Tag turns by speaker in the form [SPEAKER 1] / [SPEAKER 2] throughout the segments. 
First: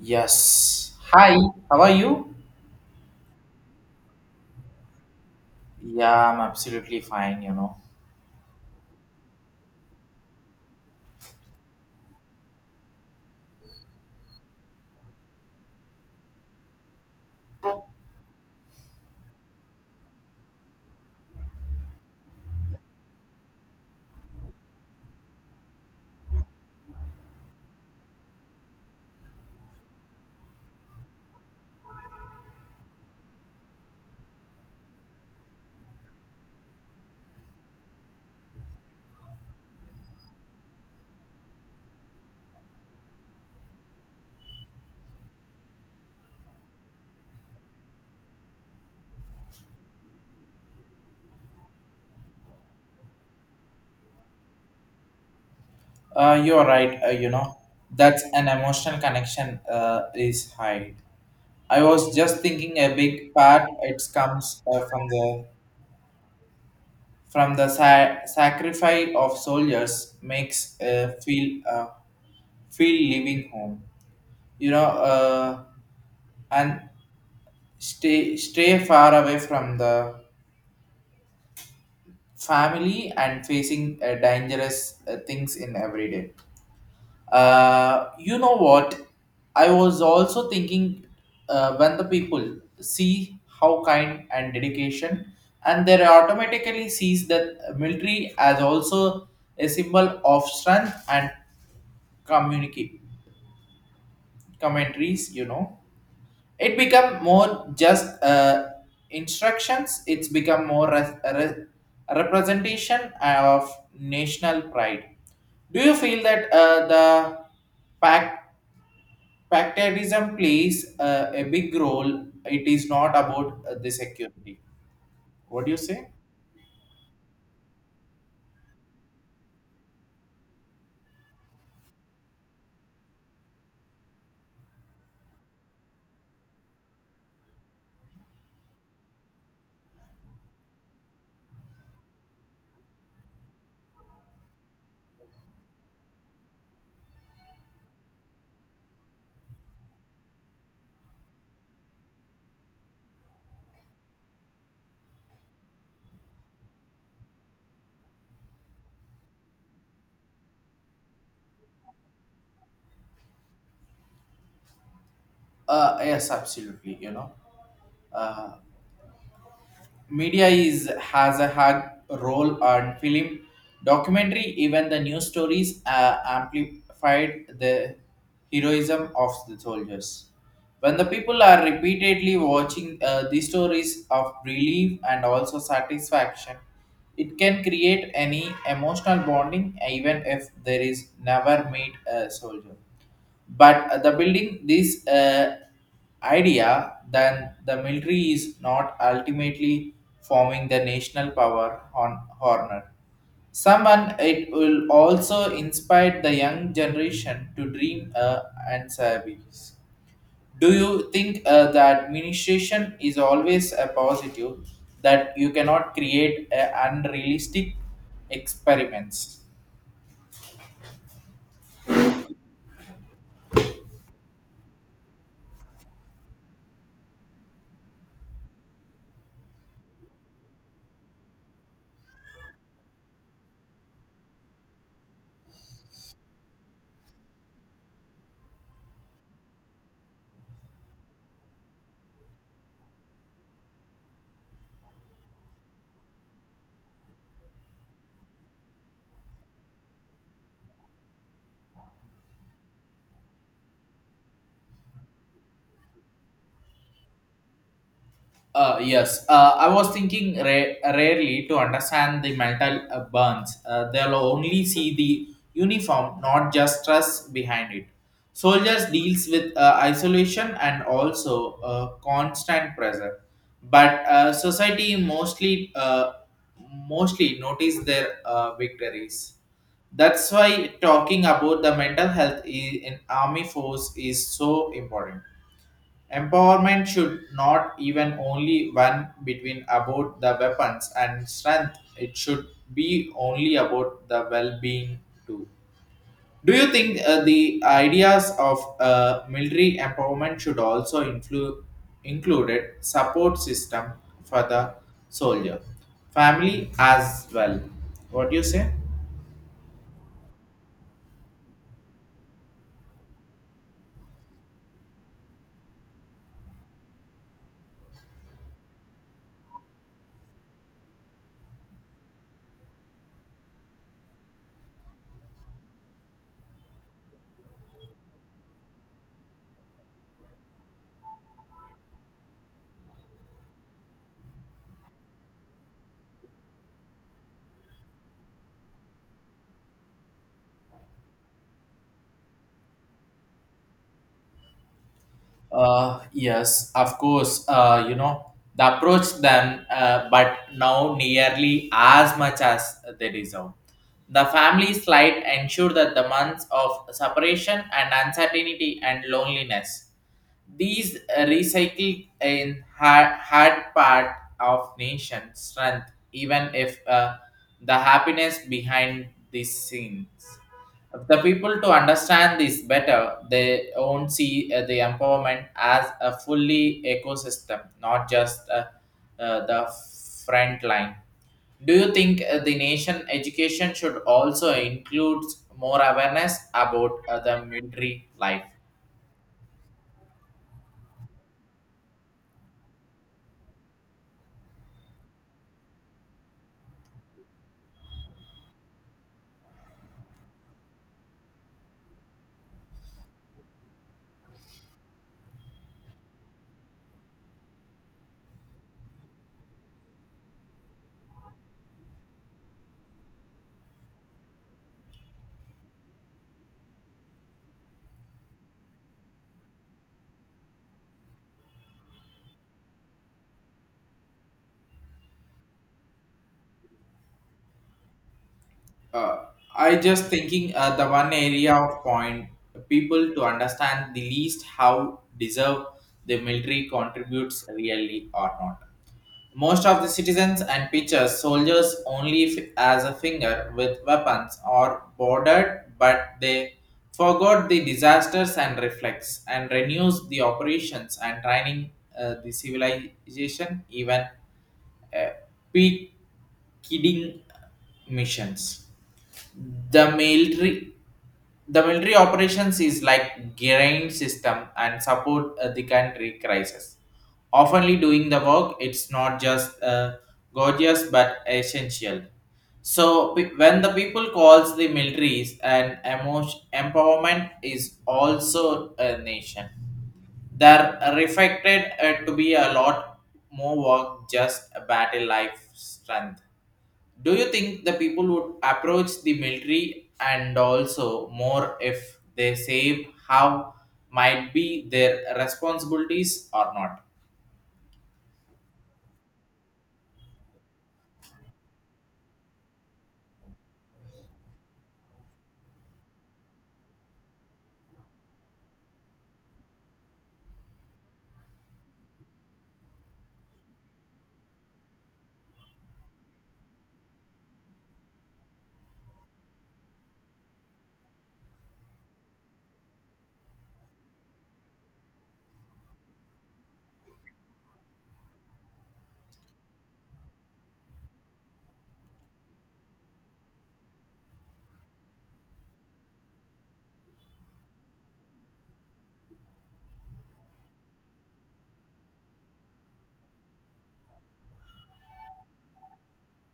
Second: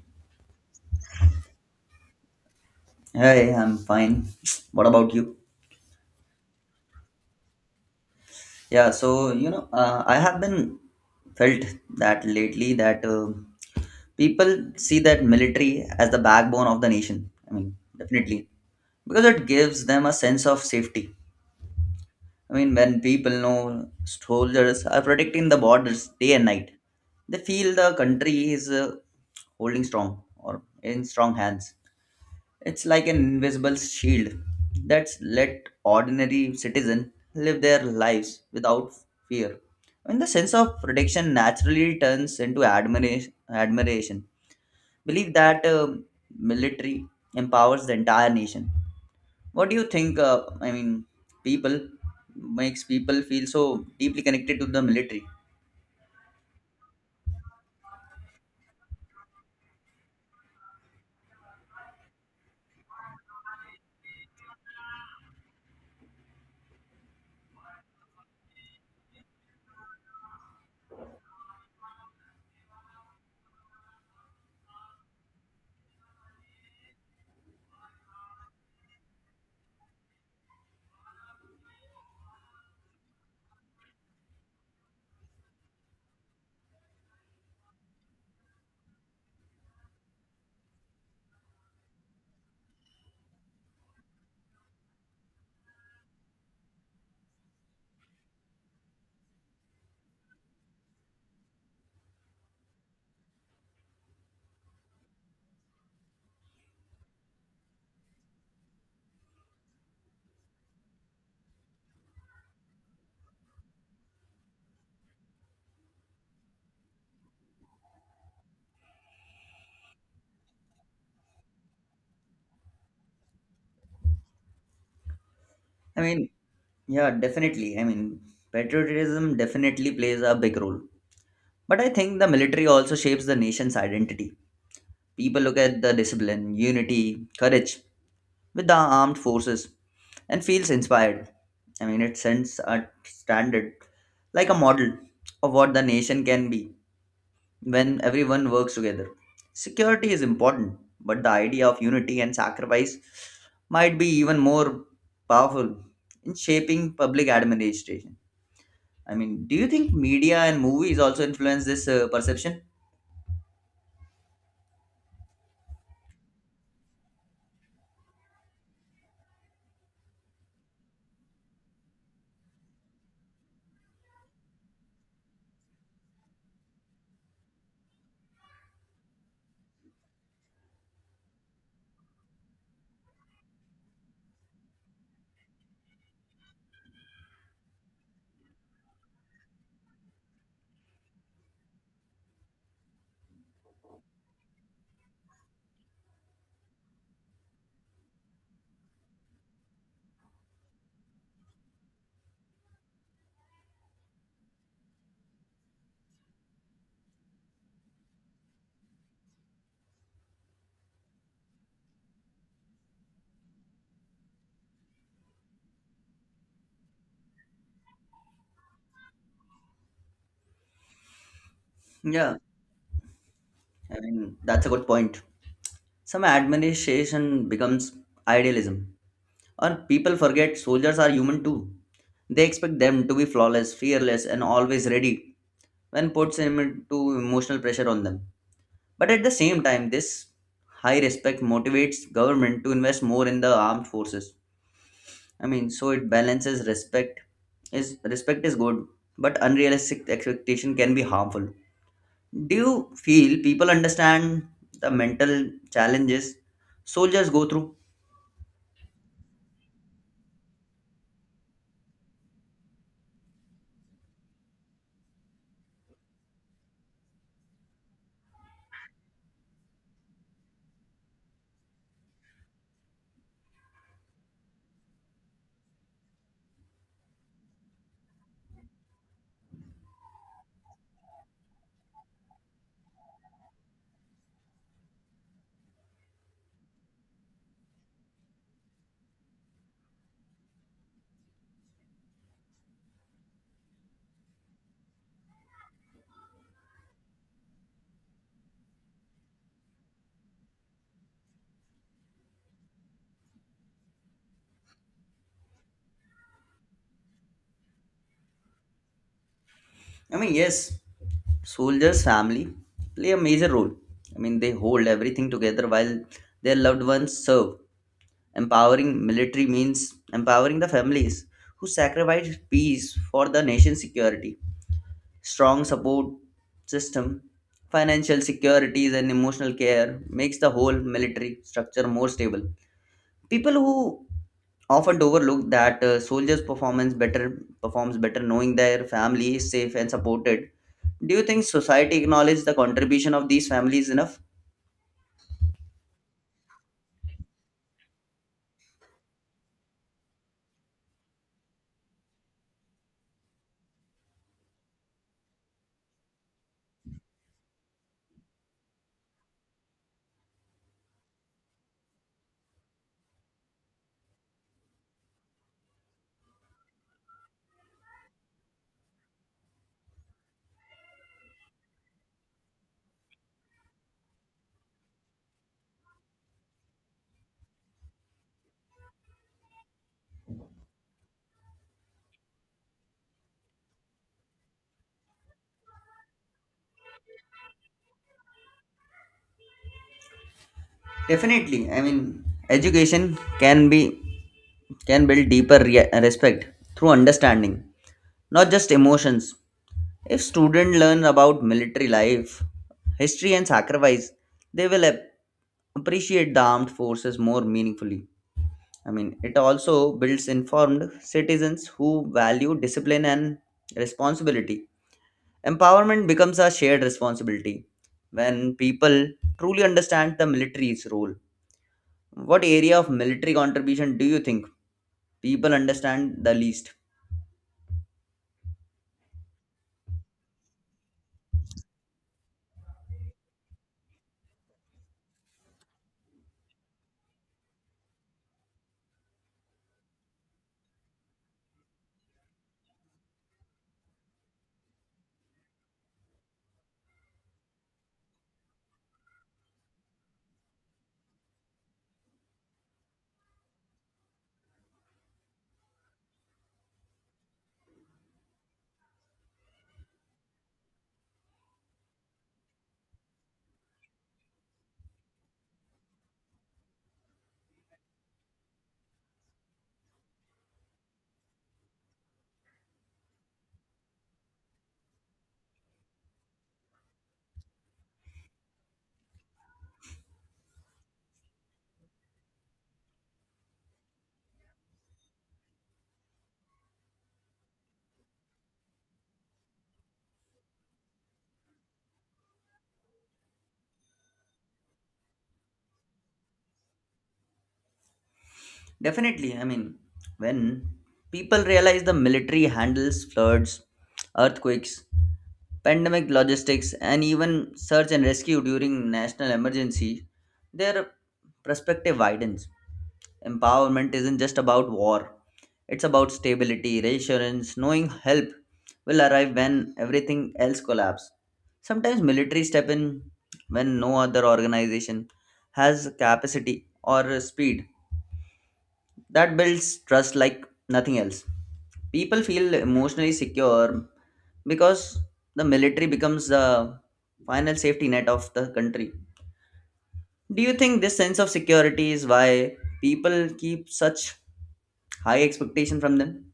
[SPEAKER 1] Yes. Hi, how are you?
[SPEAKER 2] Hey, I'm fine. What about you?
[SPEAKER 1] Yeah, I'm absolutely fine,
[SPEAKER 2] Yeah, I have been felt that lately that people see that military as the backbone of the nation. I mean, definitely because it gives them a sense of safety. I mean, when people know soldiers are protecting the borders day and night, they feel the country is holding strong or in strong hands. It's like an invisible shield that's let ordinary citizens live their lives without fear. And the sense of protection naturally turns into admiration. Believe that military empowers the entire nation. What do you think? I mean, people makes people feel so deeply connected to the military.
[SPEAKER 1] You're right, That's an emotional connection is high. I was just thinking a big part it comes from the from the sacrifice of soldiers makes feel feel leaving home. You know, uh, and stay far away from the family and facing dangerous things in every day. You know what? I was also thinking when the people see how kind and dedication, and they automatically sees that military as also a symbol of strength and communicate commentaries. You know, it become more just instructions. It's become more representation of national pride. Do you feel that the pact Factorism plays a big role. It is not about the security. What do you
[SPEAKER 2] I
[SPEAKER 1] say?
[SPEAKER 2] mean, yeah, definitely. I mean, patriotism definitely plays a big role. But I think the military also shapes the nation's identity. People look at the discipline, unity, courage with the armed forces and feels inspired. I mean, it sends a standard, like a model of what the nation can be when everyone works together. Security is important, but the idea of unity and sacrifice might be even more powerful in shaping public administration. I mean, do you think media and movies also influence this perception?
[SPEAKER 1] Yes, absolutely. Uh, Media is has a hard role on film documentary even the news stories amplified the heroism of the soldiers when the people are repeatedly watching these stories of relief and also satisfaction. It can create any emotional bonding even if there is never meet a soldier, but the building this idea then the military is not ultimately forming the national power on horner someone. It will also inspire the young generation to dream and service. Do you think the administration is always a positive that you cannot create unrealistic experiments?
[SPEAKER 2] Yeah, I mean, that's a good point. Some administration becomes idealism, or people forget soldiers are human too. They expect them to be flawless, fearless, and always ready when puts them into emotional pressure on them. But at the same time, this high respect motivates government to invest more in the armed forces. I mean, so it balances respect. Is respect is good, but unrealistic expectation can be harmful. Do you feel people understand the mental challenges soldiers go through?
[SPEAKER 1] Yes, I was thinking rarely to understand the mental burns. They'll only see the uniform, not just stress behind it. Soldiers deals with isolation and also constant pressure, but society mostly notice their victories. That's why talking about the mental health in army force is so important. Empowerment should not even only one between about the weapons and strength. It should be only about the well-being too. Do you think the ideas of military empowerment should also include included support system for the soldier, family as well? What do you say?
[SPEAKER 2] I mean, yes, soldiers' family play a major role. I mean, they hold everything together while their loved ones serve. Empowering military means empowering the families who sacrifice peace for the nation's security. Strong support system, financial securities, and emotional care makes the whole military structure more stable. People who often overlook that soldiers performance better performs better knowing their family is safe and supported. Do you think society acknowledges the contribution of these families enough?
[SPEAKER 1] Yes, of course. You know the approach them, but now nearly as much as they deserve. The family slide ensure that the months of separation and uncertainty and loneliness. These recycle in hard, hard part of nation strength, even if the happiness behind these scenes. The people to understand this better they won't see the empowerment as a fully ecosystem, not just the front line. Do you think the nation education should also include more awareness about the military life?
[SPEAKER 2] Definitely. I mean, education can be, can build deeper respect through understanding, not just emotions. If students learn about military life, history and sacrifice, they will appreciate the armed forces more meaningfully. I mean, it also builds informed citizens who value discipline and responsibility. Empowerment becomes a shared responsibility when people truly understand the military's role. What area of military contribution do you think people understand the least?
[SPEAKER 1] uh, I just thinking the one area of point people to understand the least how deserve the military contributes really or not. Most of the citizens and pictures soldiers only as a finger with weapons or bordered, but they forgot the disasters and reflex and renews the operations and training the civilization even uh, peak kidding missions. the military the military operations is like grain system and support the country crisis oftenly doing the work. It's not just gorgeous but essential. So when the people calls the militaries and emotion empowerment is also a nation, they're reflected to be a lot more work just a battle life strength. Do you think the people would approach the military and also more if they save how might be their responsibilities or not?
[SPEAKER 2] Definitely. I mean, when people realize the military handles floods, earthquakes, pandemic logistics, and even search and rescue during national emergency, their perspective widens. Empowerment isn't just about war, it's about stability, reassurance, knowing help will arrive when everything else collapses. Sometimes military step in when no other organization has capacity or speed that builds trust like nothing else. People feel emotionally secure because the military becomes the final safety net of the country. Do you think this sense of security is why people keep such high expectation from them?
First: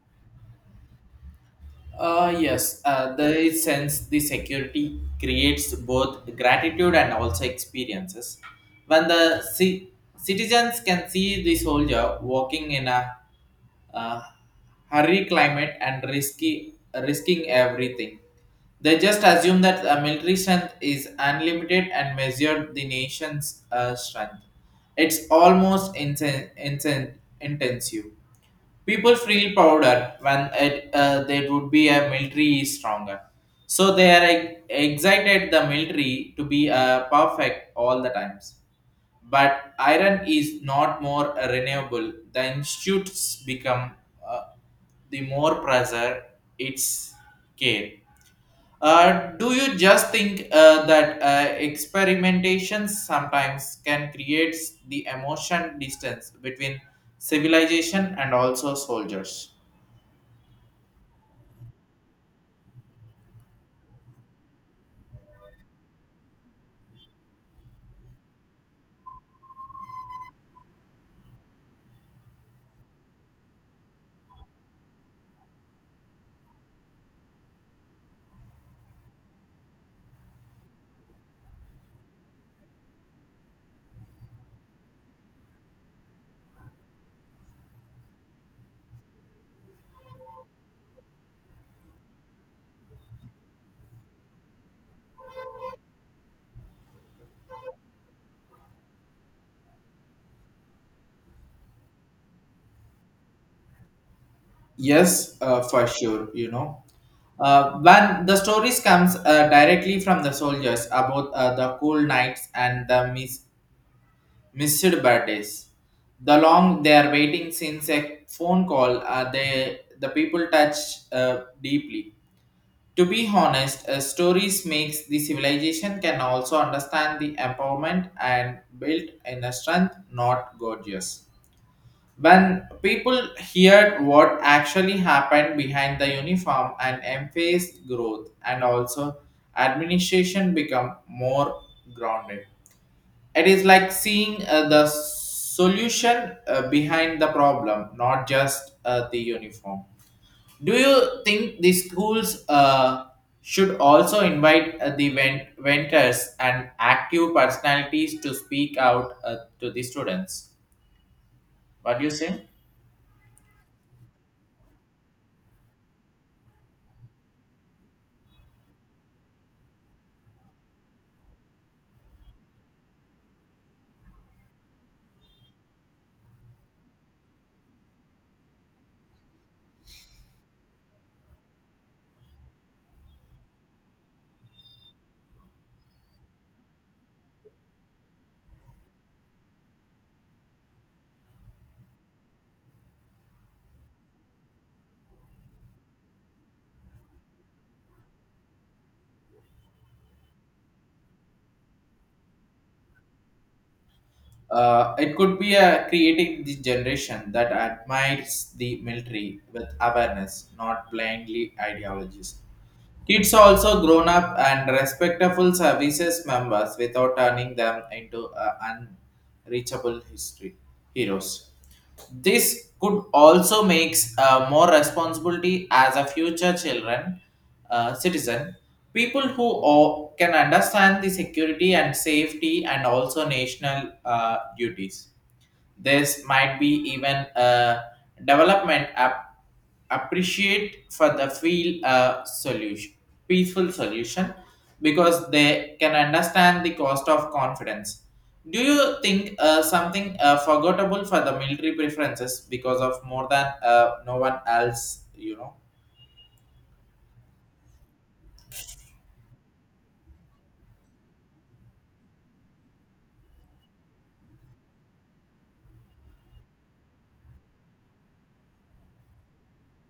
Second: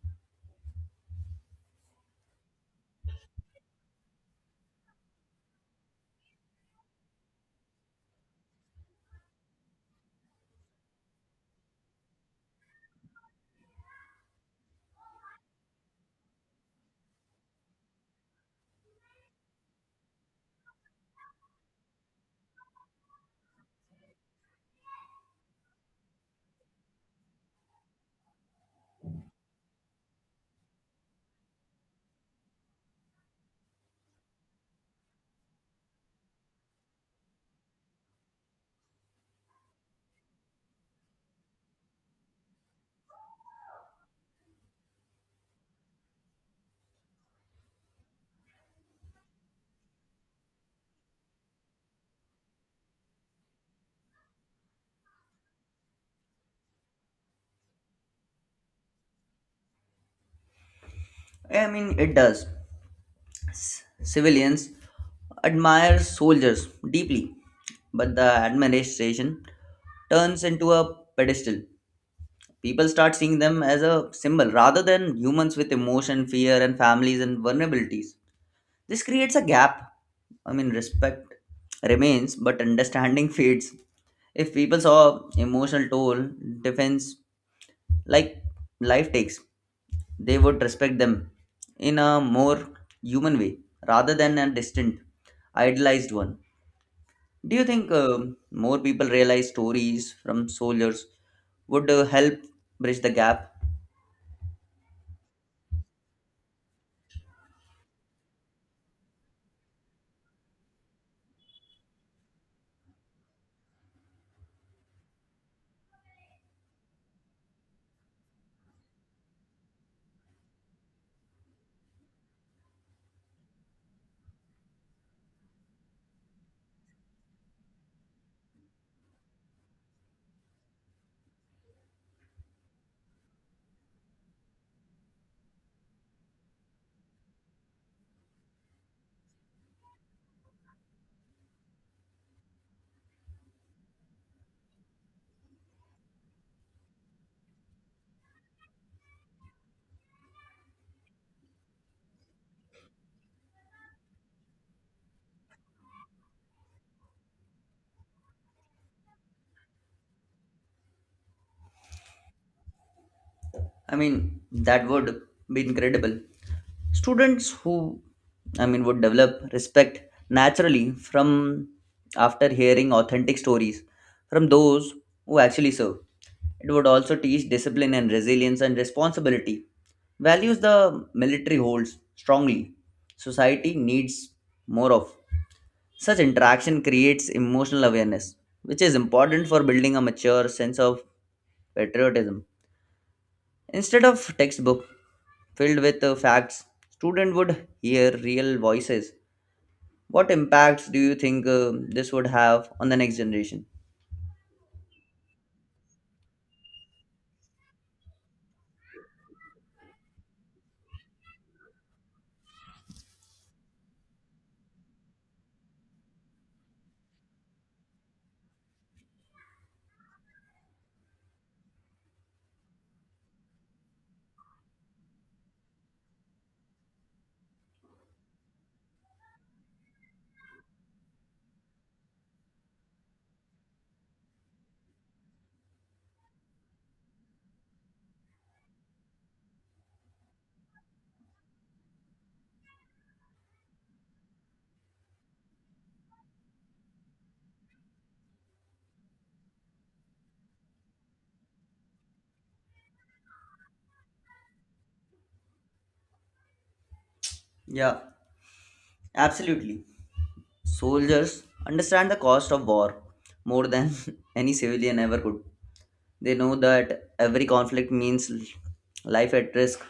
[SPEAKER 1] Yes, the sense the security creates both gratitude and also experiences. When the citizens can see the soldier walking in a uh, hurry climate and risky risking everything. They just assume that military strength is unlimited and measured the nation's strength. It's almost intensive. People feel prouder when it, there would be a military is stronger. So they are excited the military to be perfect all the times, but iron is not more renewable. The institutes become uh, the more pressure its care. Do you just think that experimentations sometimes can create the emotion distance between civilization and also soldiers?
[SPEAKER 2] I mean, it does. Civilians admire soldiers deeply, but the admiration turns into a pedestal. People start seeing them as a symbol rather than humans with emotion, fear, and families and vulnerabilities. This creates a gap. I mean, respect remains, but understanding fades. If people saw emotional toll, defense, like life takes, they would respect them in a more human way rather than a distant, idealized one. Do you think more people realize stories from soldiers would help bridge the gap?
[SPEAKER 1] Yes, for sure. When the stories comes directly from the soldiers about the cool nights and the missed birthdays. The long they are waiting since a phone call, they, the people touch deeply. To be honest, stories makes the civilization can also understand the empowerment and built in a strength, not gorgeous. When people heard what actually happened behind the uniform and emphasized growth and also administration become more grounded. It is like seeing the solution behind the problem, not just the uniform. Do you think the schools should also invite the venters and active personalities to speak out to the students? What do you say?
[SPEAKER 2] I mean, that would be incredible. Students who, I mean, would develop respect naturally from after hearing authentic stories from those who actually serve. It would also teach discipline and resilience and responsibility, values the military holds strongly. Society needs more of. Such interaction creates emotional awareness, which is important for building a mature sense of patriotism. Instead of textbook filled with facts, student would hear real voices. What impacts do you think this would have on the next generation?
[SPEAKER 1] It could be a creating the generation that admires the military with awareness, not blindly ideologies. Kids also grown up and respectful services members without turning them into unreachable history heroes. This could also makes more responsibility as a future children citizen. People who can understand the security and safety and also national duties. This might be even a development appreciate for the feel solution, peaceful solution, because they can understand the cost of confidence. Do you think something forgettable for the military preferences because of more than no one else, you know?
[SPEAKER 2] Yeah, absolutely. Soldiers understand the cost of war more than any civilian ever could. They know that every conflict means life at risk,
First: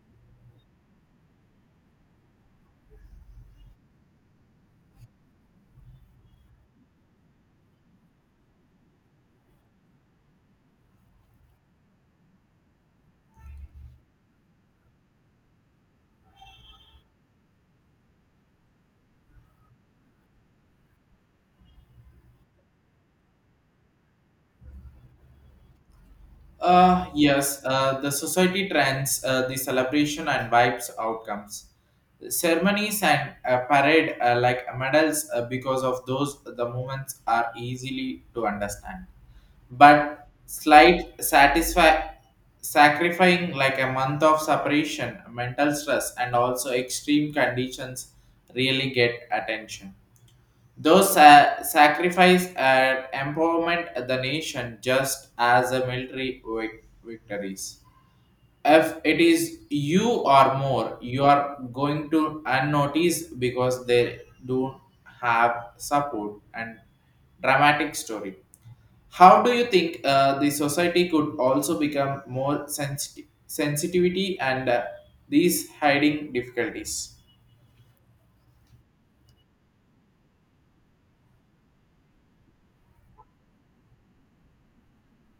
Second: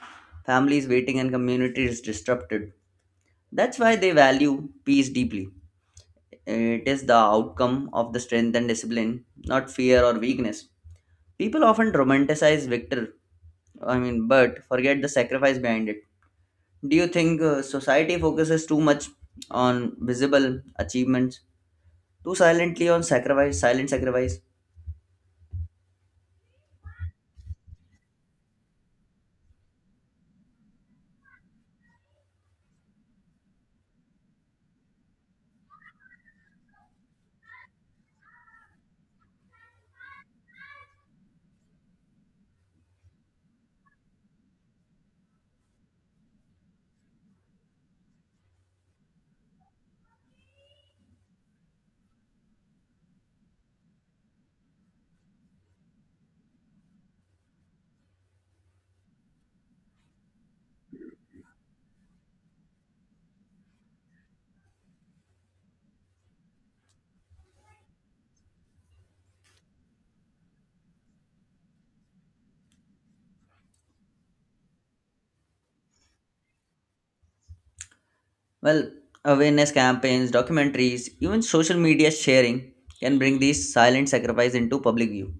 [SPEAKER 2] families waiting, and communities disrupted. That's why they value peace deeply. It is the outcome of the strength and discipline, not fear or weakness. People often romanticize victor, I mean, but forget the sacrifice behind it. Do you think society focuses too much on visible achievements, too silently on sacrifice, silent sacrifice?
[SPEAKER 1] Yes, the society trends, the celebration and vibes outcomes. Ceremonies and parade like medals because of those the moments are easily to understand. But slight satisfy sacrificing like a month of separation, mental stress and also extreme conditions really get attention. Those sacrifice and empowerment the nation just as a military victories. If it is you or more, you are going to unnoticed because they do have support and dramatic story. How do you think the society could also become more sensitive sensitivity and these hiding difficulties?
[SPEAKER 2] Well, awareness campaigns, documentaries, even social media sharing can bring these silent sacrifice into public view.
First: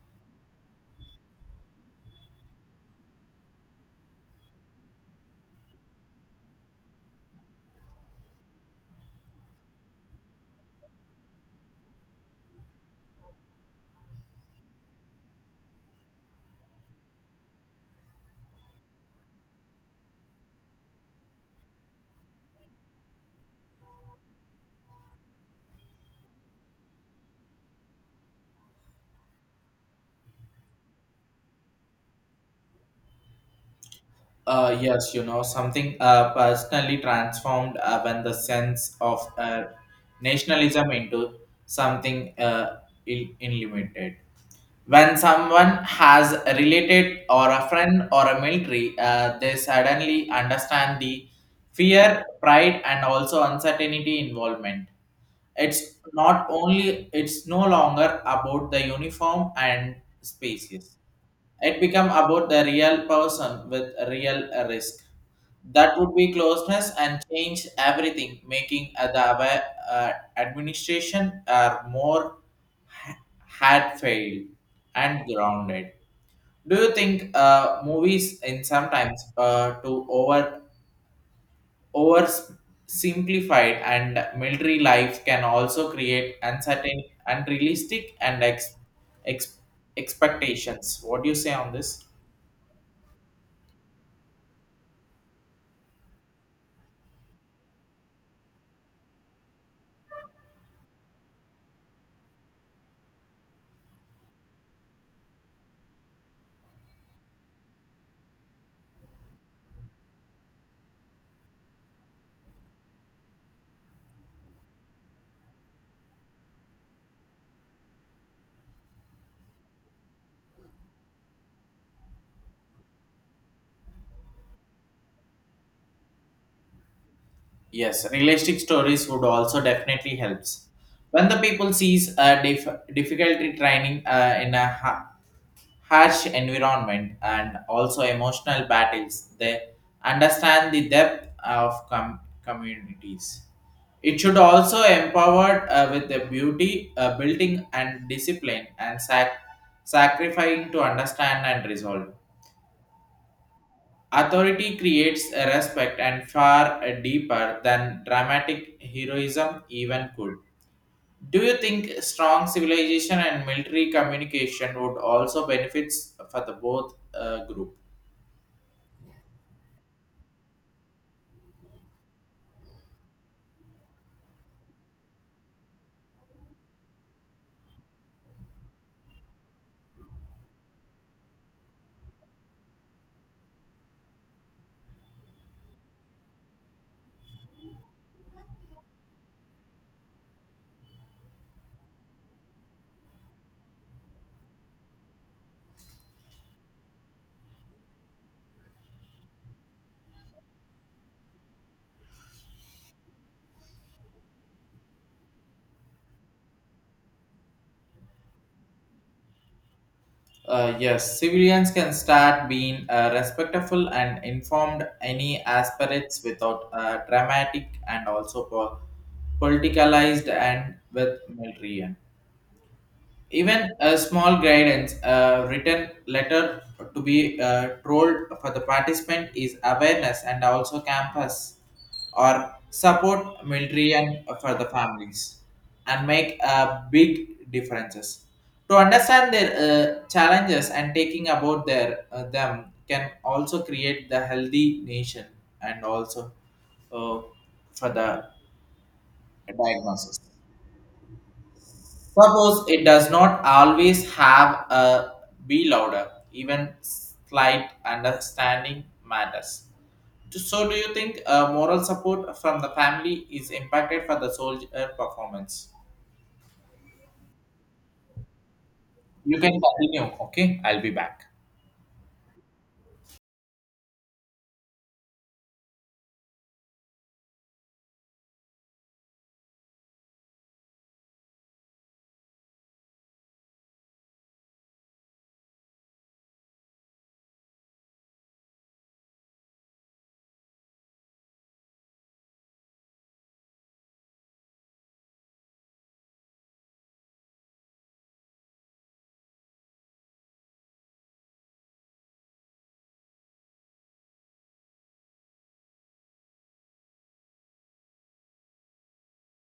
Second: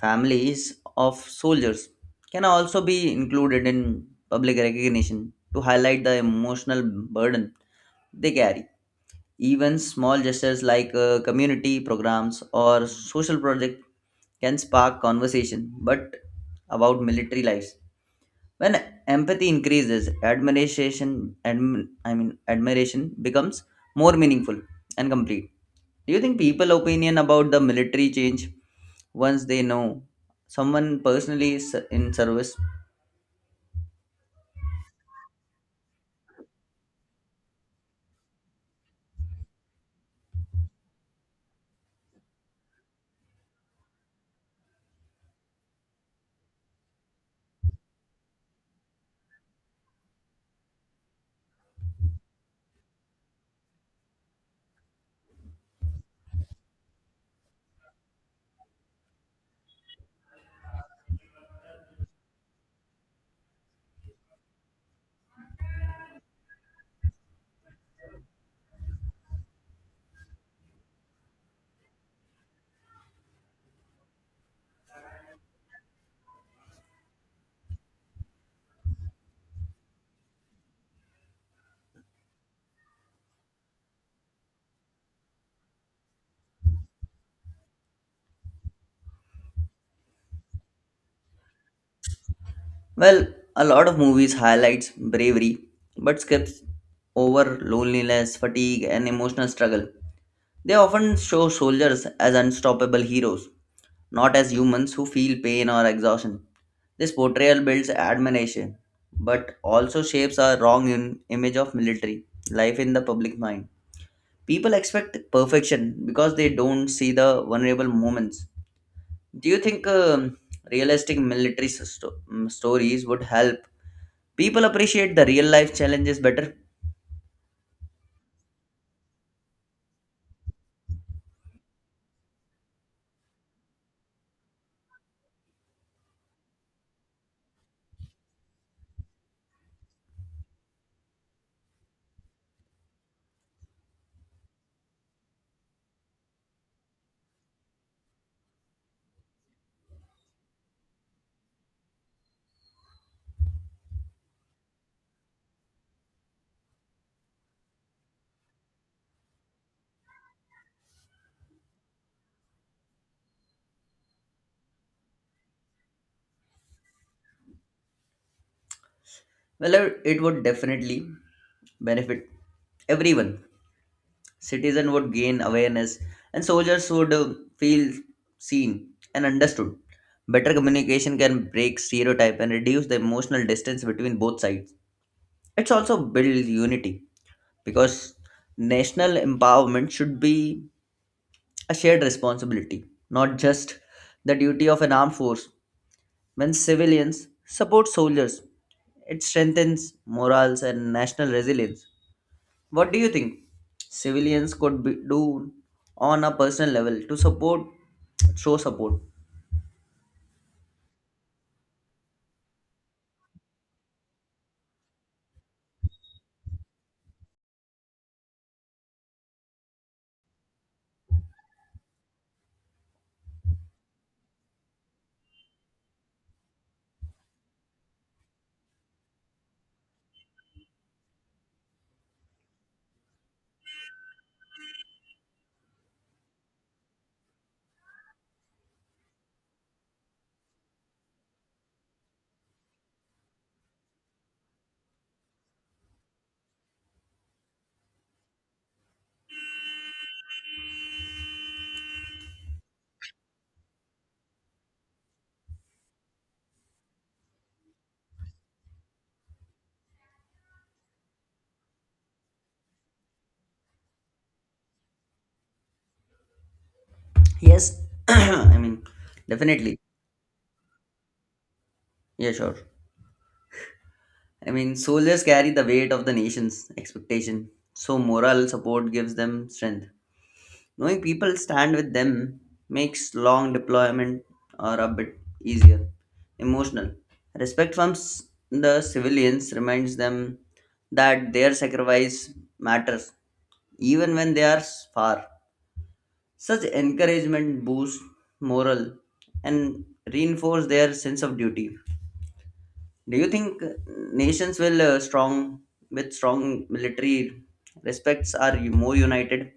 [SPEAKER 2] Families of soldiers can also be included in public recognition to highlight the emotional burden they carry. Even small gestures like community programs or social projects can spark conversation, but about military lives. When empathy increases, I mean, admiration becomes more meaningful and complete. Do you think people opinion about the military change once they know someone personally is in service?
[SPEAKER 1] Yes, you know, something personally transformed when the sense of nationalism into something unlimited. When someone has a related or a friend or a military, they suddenly understand the fear, pride, and also uncertainty involvement. It's not only it's no longer about the uniform and spaces, it become about the real person with real risk. That would be closeness and change everything, making administration are more ha- had failed and grounded. Do you think movies in sometimes to over simplified and military life can also create uncertain, unrealistic, and ex- expectations? What do you say on this?
[SPEAKER 2] Well, a lot of movies highlights bravery, but skips over loneliness, fatigue, and emotional struggle. They often show soldiers as unstoppable heroes, not as humans who feel pain or exhaustion. This portrayal builds admiration, but also shapes our wrong image of military life in the public mind. People expect perfection because they don't see the vulnerable moments. Do you think realistic military stories would help people appreciate the real life challenges better?
[SPEAKER 1] Yes, realistic stories would also definitely helps. When the people sees a difficulty training in a harsh environment and also emotional battles, they understand the depth of communities. It should also empowered with the beauty, building and discipline and sacrificing to understand and resolve. Authority creates a respect and far deeper than dramatic heroism even could. Do you think strong civilization and military communication would also benefits for the both group?
[SPEAKER 2] Well, it would definitely benefit everyone. Citizen would gain awareness, and soldiers would feel seen and understood. Better communication can break stereotype and reduce the emotional distance between both sides. It's also build unity because national empowerment should be a shared responsibility, not just the duty of an armed force. When civilians support soldiers, it strengthens morals and national resilience. What do you think civilians could be, do on a personal level to support, show support?
[SPEAKER 1] Yes, civilians can start being respectful and informed any aspirates without dramatic and also politicalized and with military. Even a small guidance, a written letter to be trolled for the participant is awareness and also campus or support military and for the families and make big differences. To understand their challenges and taking about their them can also create the healthy nation and also uh, for the diagnosis. Suppose it does not always have a be louder, even slight understanding matters. So, do you think moral support from the family is impacted for the soldier performance?
[SPEAKER 2] Yes, I mean,
[SPEAKER 1] You can
[SPEAKER 2] definitely.
[SPEAKER 1] continue, okay? I'll be back.
[SPEAKER 2] Yeah, sure. I mean, soldiers carry the weight of the nation's expectation, so moral support gives them strength. Knowing people stand with them makes long deployment or a bit easier. Emotional respect from the civilians reminds them that their sacrifice matters even when they are far. Such encouragement boosts morale and reinforce their sense of duty. Do you think nations will strong with strong military respects are more united?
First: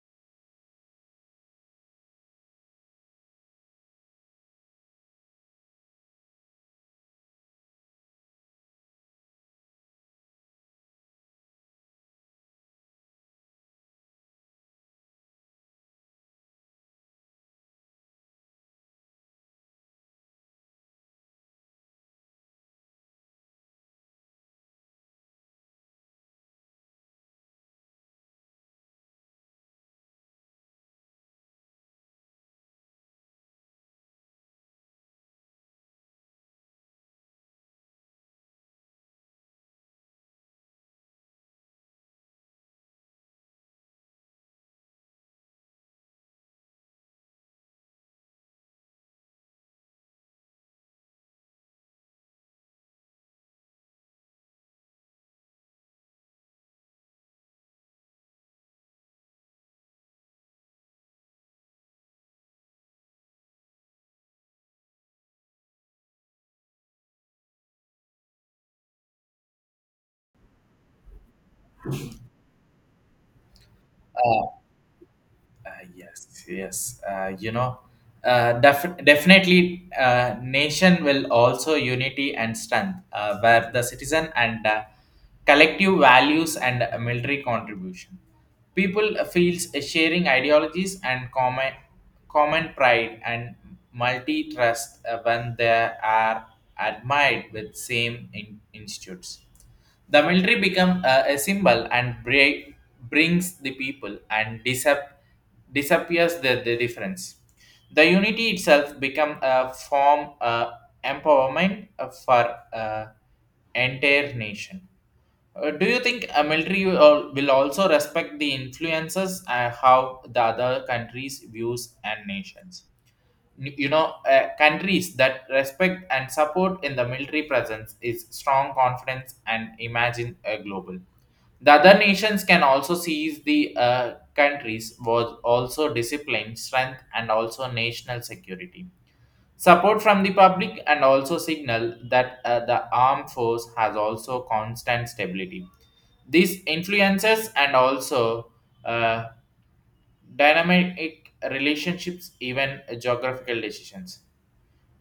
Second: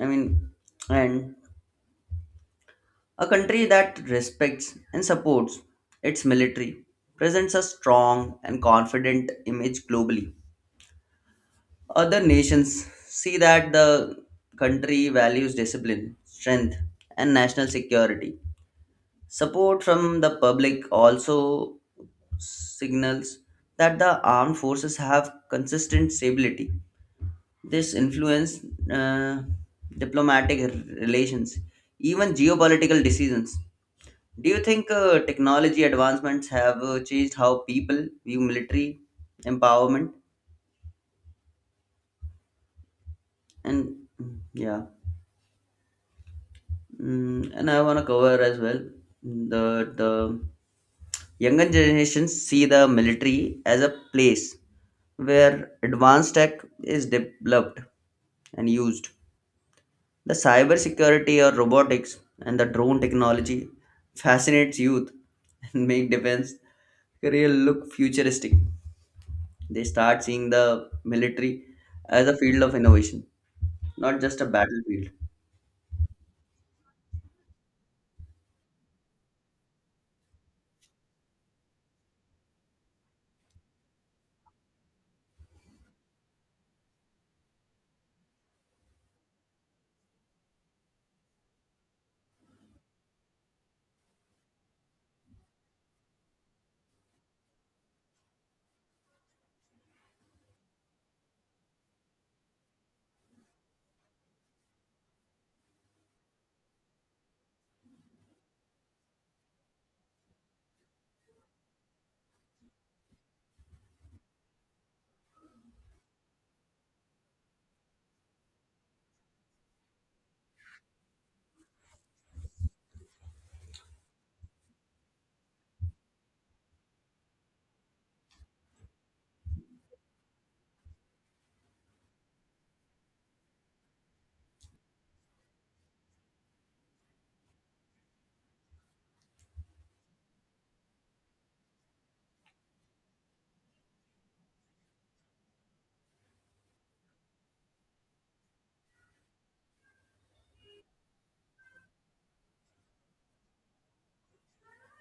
[SPEAKER 2] I mean, and a country that respects and supports its military presents a strong and confident image globally. Other nations see that the country values discipline, strength, and national security. Support from the public also signals that the armed forces have consistent stability. This influence uh, diplomatic relations, even geopolitical decisions. Do you think technology advancements have changed how people view military empowerment? And yeah. And I want to cover as well the younger generations see the military as a place where advanced tech is developed and used. The cybersecurity or robotics and the drone technology fascinates youth and make defense career look futuristic. They start seeing the military as a field of innovation, not just a battlefield.
[SPEAKER 1] Uh, yes, yes. Definitely, nation will also unity and strength, where the citizen and collective values and military contribution. People feels sharing ideologies and common pride and multi trust when they are admired with same institutes. The military become a symbol and brings the people and disappears the difference. The unity itself become a form empowerment for entire nation. Do you think a military will will also respect the influences and how the other countries views and nations? You know countries that respect and support in the military presence is strong confidence and imagine a global. The other nations can also seize the countries was also discipline strength and also national security. Support from the public and also signal that the armed force has also constant stability. These influences and also uh, dynamic relationships even geographical decisions.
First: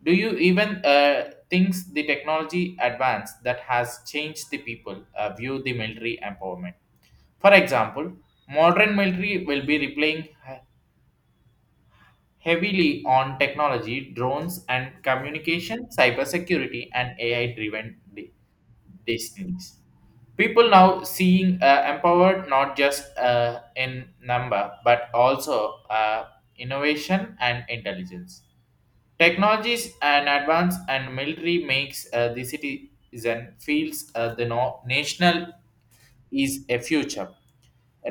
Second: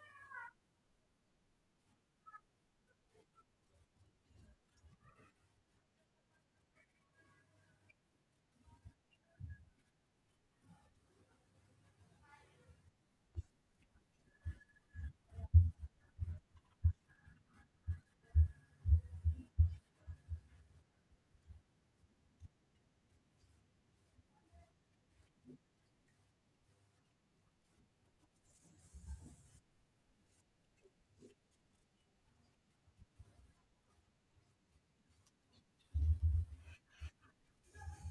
[SPEAKER 1] Do you even think the technology advance that has changed the people view the military empowerment? For example, modern military will be relying heavily on technology, drones, and communication, cybersecurity, and AI-driven destinies. People now seeing empowered not just in number but also innovation and intelligence. Technologies and advance and military makes the citizen feels the national is a future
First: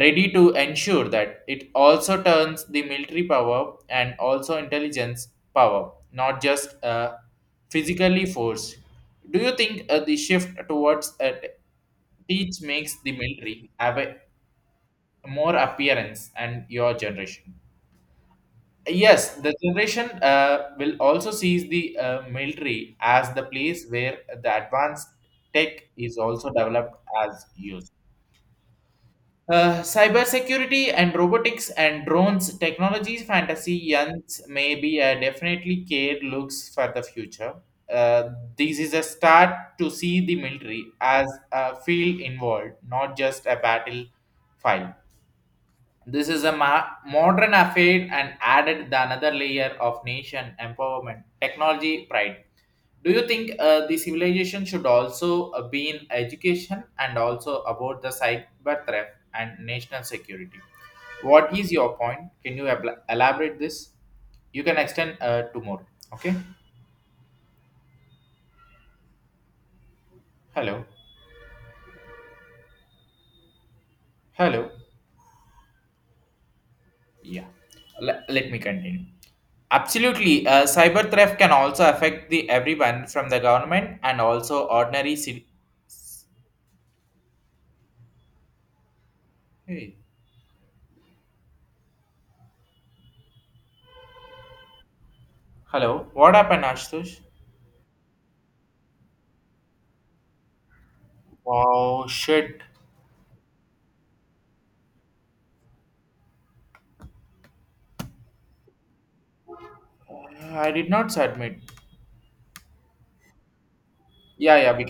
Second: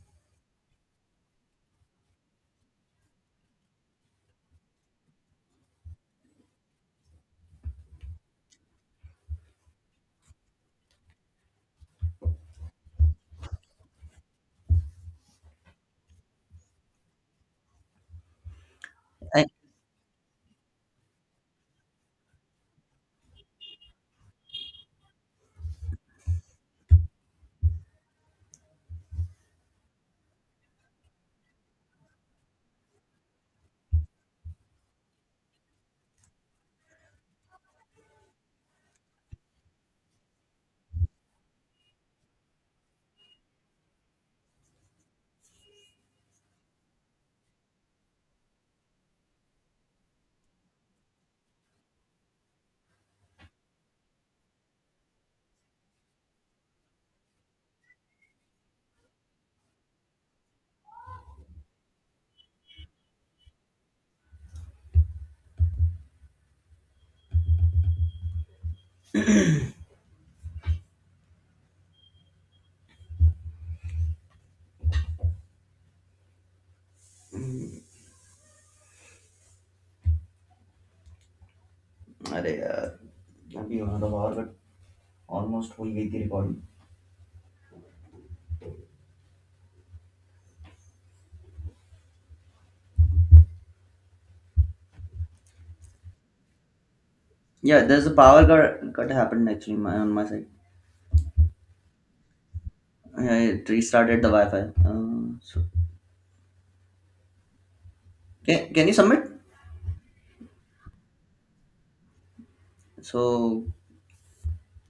[SPEAKER 1] ready to ensure that it also turns the military power and also intelligence power not just physically force. Do you think the shift towards teach makes the military have a more appearance and your generation? Yes,
[SPEAKER 2] I,
[SPEAKER 1] the generation will also sees the military as the place where the advanced tech is also developed as used. Cybersecurity and robotics and drones technologies fantasy youngs may be a definitely care looks for the future. Uh, this is a start to see the military as a field involved, not just a battle file. This is a modern affair and added the another layer of nation empowerment, technology pride. Do you think the civilization should also be in education and also about the cyber threat and national security? What is your point? Can you elaborate this? You can extend to more. Okay. Hello. Hello. Yeah. Let me continue. Absolutely, cyber theft can also affect the
[SPEAKER 2] अरे यार।
[SPEAKER 1] everyone from the government and also ordinary city. Hey, hello, what happened, Ashtush?
[SPEAKER 2] Yeah, there's a power cut happened actually my, on my side.
[SPEAKER 1] Wow, shit!
[SPEAKER 2] Yeah, it restarted the Wi-Fi. So can you submit?
[SPEAKER 1] I did not submit.
[SPEAKER 2] So
[SPEAKER 1] Yeah, yeah, we